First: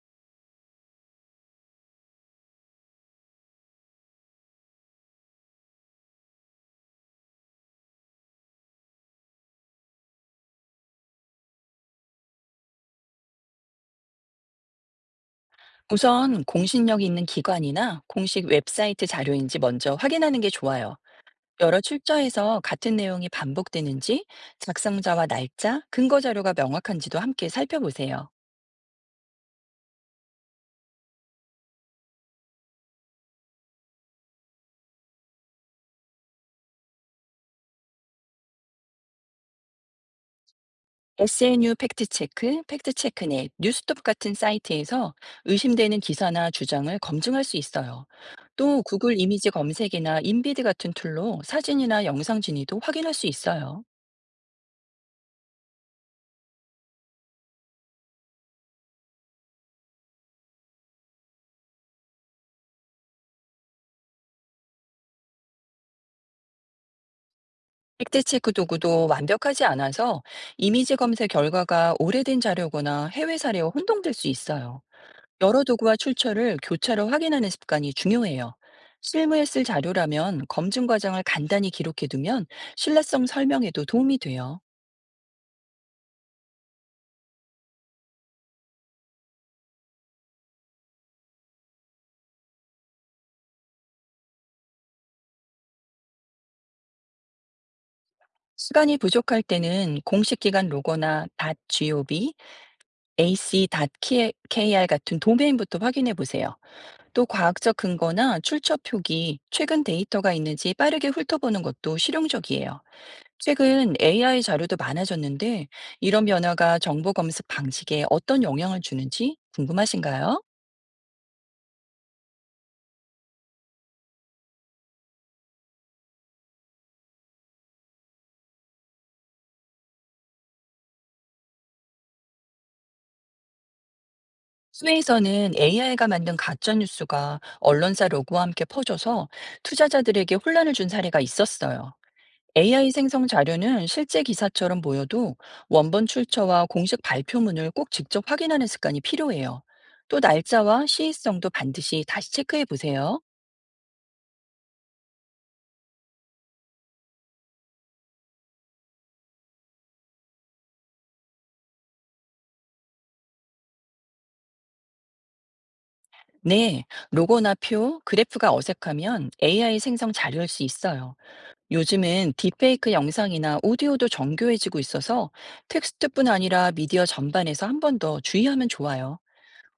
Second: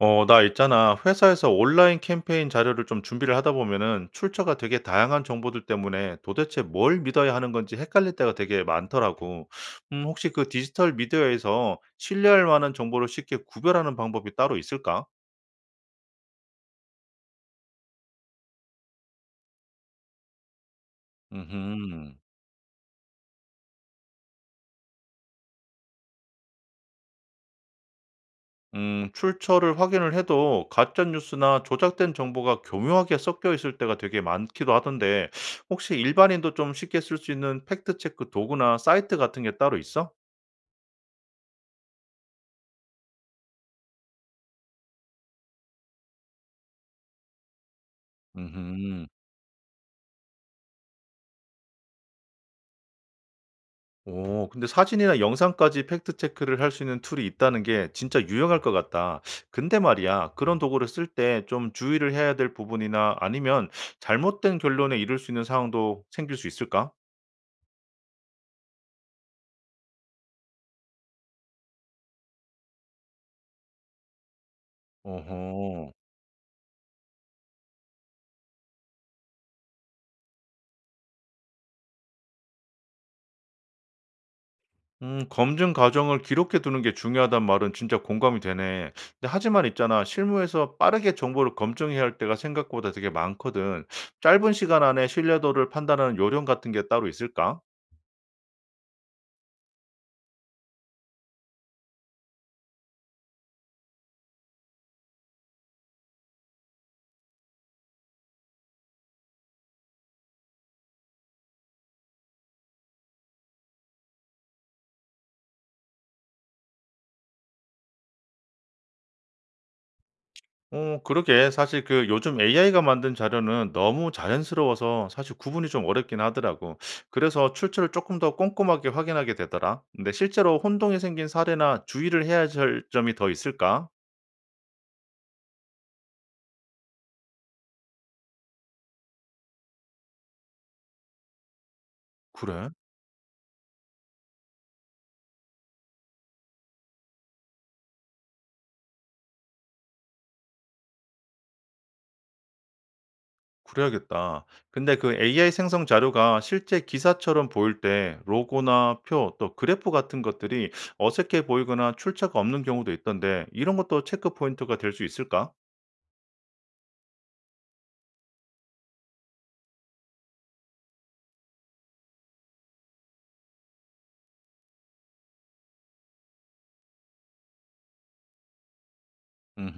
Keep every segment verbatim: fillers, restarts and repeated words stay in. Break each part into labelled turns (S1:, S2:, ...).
S1: 어, 나 있잖아. 회사에서 온라인 캠페인 자료를 좀 준비를 하다 보면은 출처가 되게 다양한 정보들 때문에 도대체 뭘 믿어야 하는 건지 헷갈릴 때가 되게 많더라고. 음, 혹시 그 디지털 미디어에서 신뢰할 만한 정보를 쉽게 구별하는 방법이 따로 있을까?
S2: 우선 공신력이 있는 기관이나 공식 웹사이트 자료인지 먼저 확인하는 게 좋아요. 여러
S1: 음,
S2: 출처에서 같은 내용이 반복되는지, 작성자와 날짜, 근거 자료가 명확한지도 함께 살펴보세요.
S1: 음, 출처를 확인을 해도 가짜 뉴스나 조작된 정보가 교묘하게 섞여 있을 때가 되게 많기도 하던데 혹시 일반인도 좀 쉽게 쓸 수 있는 팩트 체크 도구나 사이트 같은 게 따로 있어?
S2: 에스엔유 팩트체크, 팩트체크넷, 뉴스톱 같은 사이트에서 의심되는 기사나 주장을 검증할 수 있어요. 또
S1: 음.
S2: 구글 이미지 검색이나 인비드 같은 툴로 사진이나 영상 진위도 확인할 수 있어요.
S1: 오 근데 사진이나 영상까지 팩트 체크를 할 수 있는 툴이 있다는 게 진짜 유용할 것 같다. 근데 말이야, 그런 도구를 쓸 때 좀 주의를 해야 될 부분이나 아니면 잘못된 결론에 이를 수 있는 상황도 생길 수 있을까?
S2: 팩트체크 도구도 완벽하지 않아서 이미지 검색 결과가 오래된 자료거나 해외 사례와 혼동될 수 있어요. 여러
S1: 어허.
S2: 도구와 출처를 교차로 확인하는 습관이 중요해요. 실무에 쓸 자료라면 검증 과정을 간단히 기록해 두면 신뢰성 설명에도 도움이 돼요.
S1: 음, 검증 과정을 기록해 두는 게 중요하단 말은 진짜 공감이 되네. 근데 하지만 있잖아, 실무에서 빠르게 정보를 검증해야 할 때가 생각보다 되게 많거든. 짧은 시간 안에 신뢰도를 판단하는 요령 같은 게 따로 있을까?
S2: 시간이 부족할 때는 공식 기관 로고나 .gov, ac.kr 같은 도메인부터 확인해 보세요. 또 과학적 근거나 출처 표기, 최근 데이터가 있는지 빠르게 훑어보는 것도 실용적이에요. 최근 에이아이 자료도 많아졌는데 이런 변화가 정보 검색 방식에 어떤 영향을 주는지 궁금하신가요?
S1: 어 그러게. 사실 그 요즘 에이아이가 만든 자료는 너무 자연스러워서 사실 구분이 좀 어렵긴 하더라고. 그래서 출처를 조금 더 꼼꼼하게 확인하게 되더라. 근데 실제로 혼동이 생긴 사례나 주의를 해야 할 점이 더 있을까?
S2: 스웨에서는 에이아이가 만든 가짜 뉴스가 언론사 로고와 함께 퍼져서 투자자들에게 혼란을 준 사례가 있었어요.
S1: 그래?
S2: 에이아이 생성 자료는 실제 기사처럼 보여도 원본 출처와 공식 발표문을 꼭 직접 확인하는 습관이 필요해요. 또 날짜와 시의성도 반드시 다시 체크해 보세요.
S1: 그래야겠다. 근데 그 에이아이 생성 자료가 실제 기사처럼 보일 때 로고나 표 또 그래프 같은 것들이 어색해 보이거나 출처가 없는 경우도 있던데 이런 것도 체크 포인트가 될 수 있을까?
S2: 네, 로고나 표, 그래프가 어색하면 에이아이 생성 자료일 수 있어요. 요즘은 딥페이크 영상이나 오디오도 정교해지고 있어서 텍스트뿐 아니라 미디어 전반에서 한 번 더 주의하면 좋아요.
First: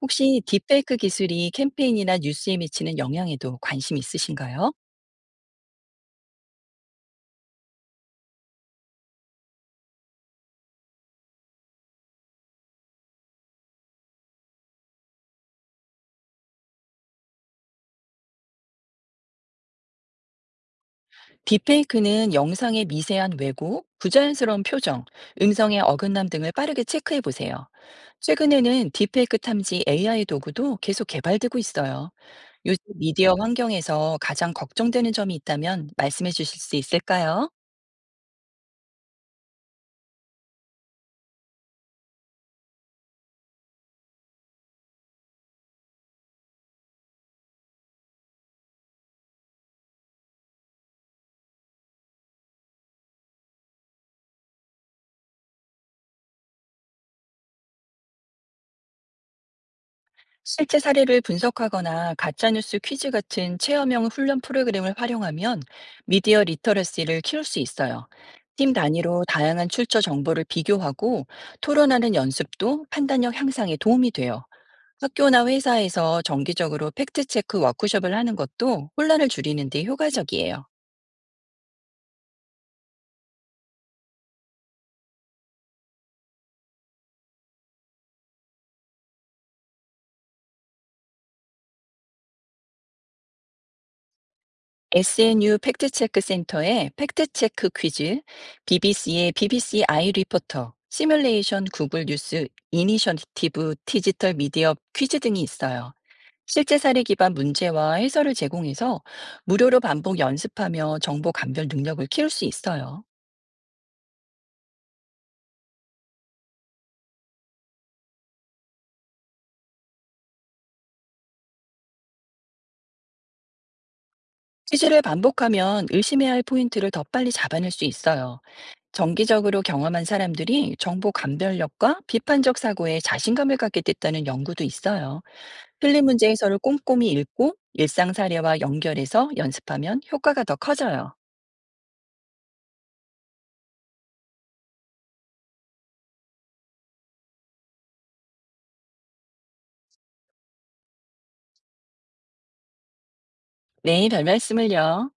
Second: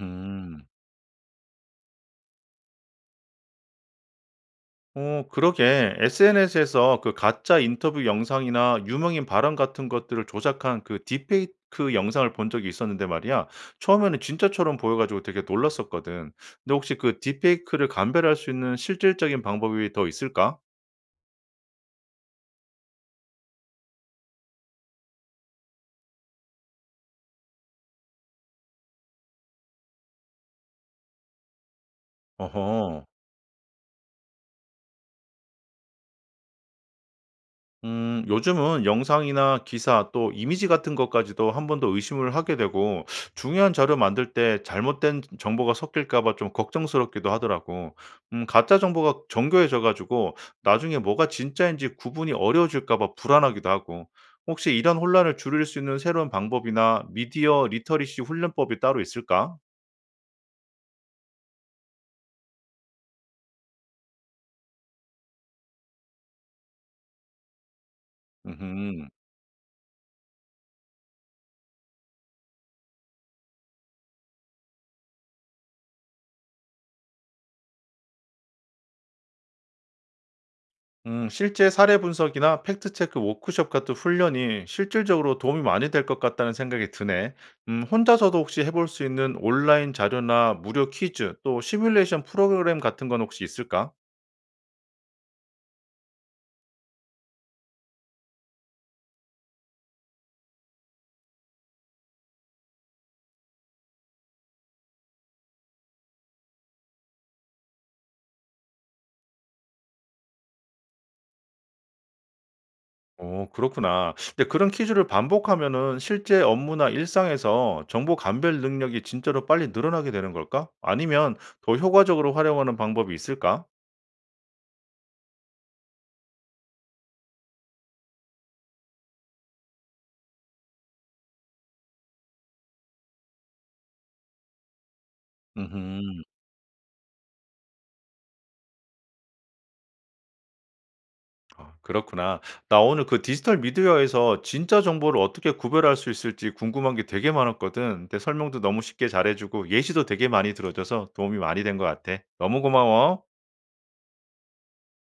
S2: 혹시 딥페이크 기술이 캠페인이나 뉴스에 미치는 영향에도 관심 있으신가요?
S1: 어 그러게. 에스엔에스에서 그 가짜 인터뷰 영상이나 유명인 발언 같은 것들을 조작한 그 딥페이크 영상을 본 적이 있었는데 말이야. 처음에는 진짜처럼 보여 가지고 되게 놀랐었거든. 근데 혹시 그 딥페이크를 감별할 수 있는 실질적인 방법이 더 있을까?
S2: 딥페이크는 영상의 미세한 왜곡, 부자연스러운 표정, 음성의 어긋남 등을 빠르게 체크해 보세요. 최근에는 딥페이크 탐지 에이아이 도구도 계속 개발되고 있어요. 요즘
S1: 어허.
S2: 미디어 환경에서 가장 걱정되는 점이 있다면 말씀해 주실 수 있을까요?
S1: 음, 요즘은 영상이나 기사 또 이미지 같은 것까지도 한 번 더 의심을 하게 되고 중요한 자료 만들 때 잘못된 정보가 섞일까 봐 좀 걱정스럽기도 하더라고. 음, 가짜 정보가 정교해져 가지고 나중에 뭐가 진짜인지 구분이 어려워질까 봐 불안하기도 하고. 혹시 이런 혼란을 줄일 수 있는 새로운 방법이나 미디어 리터리시 훈련법이 따로 있을까?
S2: 실제 사례를 분석하거나 가짜뉴스 퀴즈 같은 체험형 훈련 프로그램을 활용하면 미디어 리터러시를 키울 수 있어요. 팀
S1: 음.
S2: 단위로 다양한 출처 정보를 비교하고 토론하는 연습도 판단력 향상에 도움이 돼요. 학교나 회사에서 정기적으로 팩트체크 워크숍을 하는 것도 혼란을 줄이는 데 효과적이에요.
S1: 음, 실제 사례 분석이나 팩트체크 워크숍 같은 훈련이 실질적으로 도움이 많이 될 것 같다는 생각이 드네. 음, 혼자서도 혹시 해볼 수 있는 온라인 자료나 무료 퀴즈, 또 시뮬레이션 프로그램 같은 건 혹시 있을까?
S2: 에스엔유 팩트체크 센터의 팩트체크 퀴즈, 비비씨의 비비씨 아이 리포터, 시뮬레이션 구글 뉴스 이니셔티브 디지털 미디어 퀴즈 등이 있어요. 실제 사례 기반 문제와 해설을 제공해서 무료로 반복 연습하며 정보 감별 능력을 키울 수 있어요.
S1: 오, 그렇구나. 근데 그런 퀴즈를 반복하면은 실제 업무나 일상에서 정보 감별 능력이 진짜로 빨리 늘어나게 되는 걸까? 아니면 더 효과적으로 활용하는 방법이 있을까?
S2: 퀴즈를 반복하면 의심해야 할 포인트를 더 빨리 잡아낼 수 있어요. 정기적으로 경험한 사람들이 정보 감별력과 비판적 사고에 자신감을 갖게 됐다는 연구도 있어요. 틀린
S1: 음
S2: 문제 해설을 꼼꼼히 읽고 일상 사례와 연결해서 연습하면 효과가 더 커져요.
S1: 아 그렇구나. 나 오늘 그 디지털 미디어에서 진짜 정보를 어떻게 구별할 수 있을지 궁금한 게 되게 많았거든. 내 설명도 너무 쉽게 잘해주고 예시도 되게 많이 들어줘서 도움이 많이 된 것 같아. 너무 고마워.
S2: 네, 별 말씀을요.